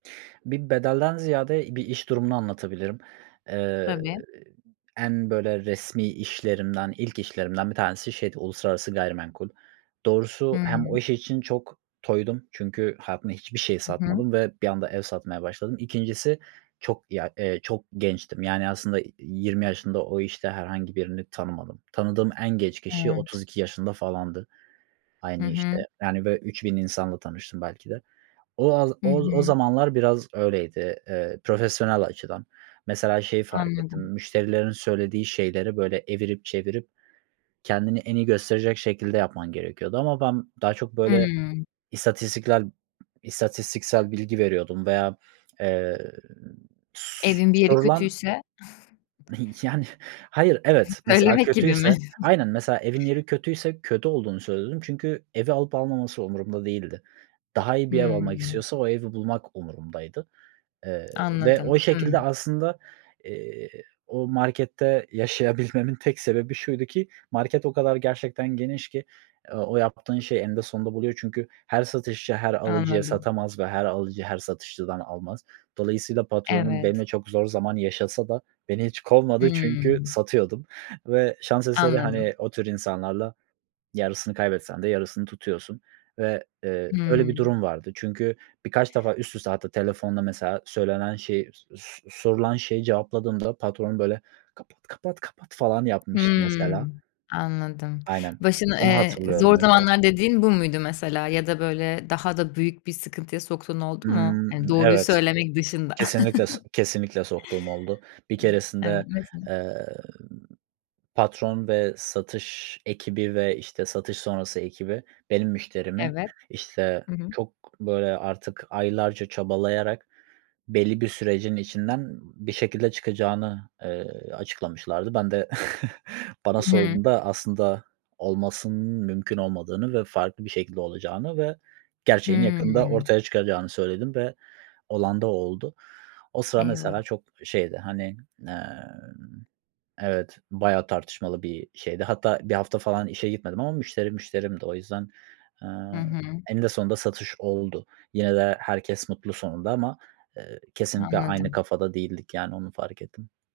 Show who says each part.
Speaker 1: Bir bedelden ziyade, i bir iş durumunu anlatabilirim. Iıı,
Speaker 2: Tabii.
Speaker 1: en, böyle, resmî işlerimden, ilk işlerimden bir tanesi şeydi: Uluslararası gayrimenkul. Doğrusu hem o
Speaker 2: Hıı.
Speaker 1: iş için çok toydum çünkü hayatımda hiçbir şey
Speaker 2: Hı hı.
Speaker 1: satmadım ve bir anda ev satmaya başladım. 2'ncisi çok ya, eee, çok gençtim, yani aslında, iii, 20 yaşında o işte herhangi birini tanımadım. Tanıdığım en genç kişi otuz
Speaker 2: Evet.
Speaker 1: iki yaşında falandı.
Speaker 2: Hı
Speaker 1: Aynı
Speaker 2: hı.
Speaker 1: işte, yani böyle 3.000 insanla tanıştım belki de. O a
Speaker 2: Hı
Speaker 1: o o
Speaker 2: hı.
Speaker 1: zamanlar biraz öyleydi, ııı, profesyonel açıdan. Mesela şeyi fark ettim,
Speaker 2: Anladım.
Speaker 1: müşterilerin söylediği şeyleri böyle evirip, çevirip kendini en iyi gösterecek şekilde yapman gerekiyordu ama ben daha çok böyle
Speaker 2: Hıı.
Speaker 1: istatistiklel istatistiksel bilgi veriyordum veya, eee, s
Speaker 2: Evin bir yeri
Speaker 1: sorulan
Speaker 2: kötüyse...
Speaker 1: Yani, hayır. Evet, mesela
Speaker 2: söylemek gibi mi?
Speaker 1: kötüyse aynen mesela evin yeri kötüyse kötü olduğunu söylüyordum çünkü evi alıp almaması umurumda değildi. Daha iyi bir ev almak
Speaker 2: Hıı.
Speaker 1: istiyorsa o evi bulmak umurumdaydı, ııı, ve o
Speaker 2: Anladım,
Speaker 1: şekilde
Speaker 2: hımm.
Speaker 1: aslında, iii, o markette yaşayabilmemin tek sebebi şuydu ki market o kadar gerçekten geniş ki, ııı, o yaptığın şey eninde sonunda buluyor çünkü her satışçı her alıcıya
Speaker 2: Anladım.
Speaker 1: satamaz ve her alıcı her satışçıdan almaz. Dolayısıyla patronum
Speaker 2: Evet.
Speaker 1: benimle çok zor zaman yaşasa da beni hiç kovmadı çünkü
Speaker 2: Hımm.
Speaker 1: satıyordum ve şans eseri,
Speaker 2: Anladım.
Speaker 1: hani o tür insanlarla yarısını kaybetsen de yarısını tutuyorsun ve, ııı, öyle bir
Speaker 2: Hımm.
Speaker 1: durum vardı. Çünkü birkaç defa üst üste hatta telefonda mesela söylenen şey so so sorulan şeyi cevapladığımda patron böyle "Kapat, kapat, kapat!" falan yapmıştı, mesela.
Speaker 2: Hımm, anladım.
Speaker 1: Aynen,
Speaker 2: Başın
Speaker 1: onu
Speaker 2: eee,
Speaker 1: hatırlıyorum
Speaker 2: "zor
Speaker 1: mesela.
Speaker 2: zamanlar" dediğin bu muydu mesela? Ya da böyle daha da büyük bir sıkıntıya soktuğun oldu mu? Hani
Speaker 1: Hımm,
Speaker 2: doğruyu
Speaker 1: evet,
Speaker 2: söylemek dışında.
Speaker 1: kesinlikle so kesinlikle soktuğum oldu. Bir
Speaker 2: Hımm. Evet.
Speaker 1: keresinde,
Speaker 2: [unintelligible]
Speaker 1: ııı, patron ve satış ekibi ve, işte, satış sonrası ekibi benim müşterimi,
Speaker 2: Evet,
Speaker 1: işte,
Speaker 2: hı hı.
Speaker 1: çok, böyle, artık aylarca çabalayarak belli bir sürecin içinden bir şekilde çıkacağını, ııı, açıklamışlardı. Ben de bana
Speaker 2: Hıı.
Speaker 1: sorduğunda, aslında olmasının mümkün olmadığını ve farklı bir şekilde olacağını ve gerçeğin yakında
Speaker 2: Hıı.
Speaker 1: ortaya çıkacağını söyledim ve olan da oldu. O sıra,
Speaker 2: Eyvah!
Speaker 1: mesela, çok şeydi. Hani, aaa, evet, bayağı tartışmalı bir şeydi. Hatta 1 hafta falan işe gitmedim ama müşteri müşterimdi. O yüzden,
Speaker 2: Hı
Speaker 1: aaa,
Speaker 2: hı.
Speaker 1: eninde sonunda satış oldu. Yine de herkes mutlu sonunda ama, ııı, kesinlikle aynı
Speaker 2: Anladım.
Speaker 1: kafada değildik, yani. Onu fark ettim.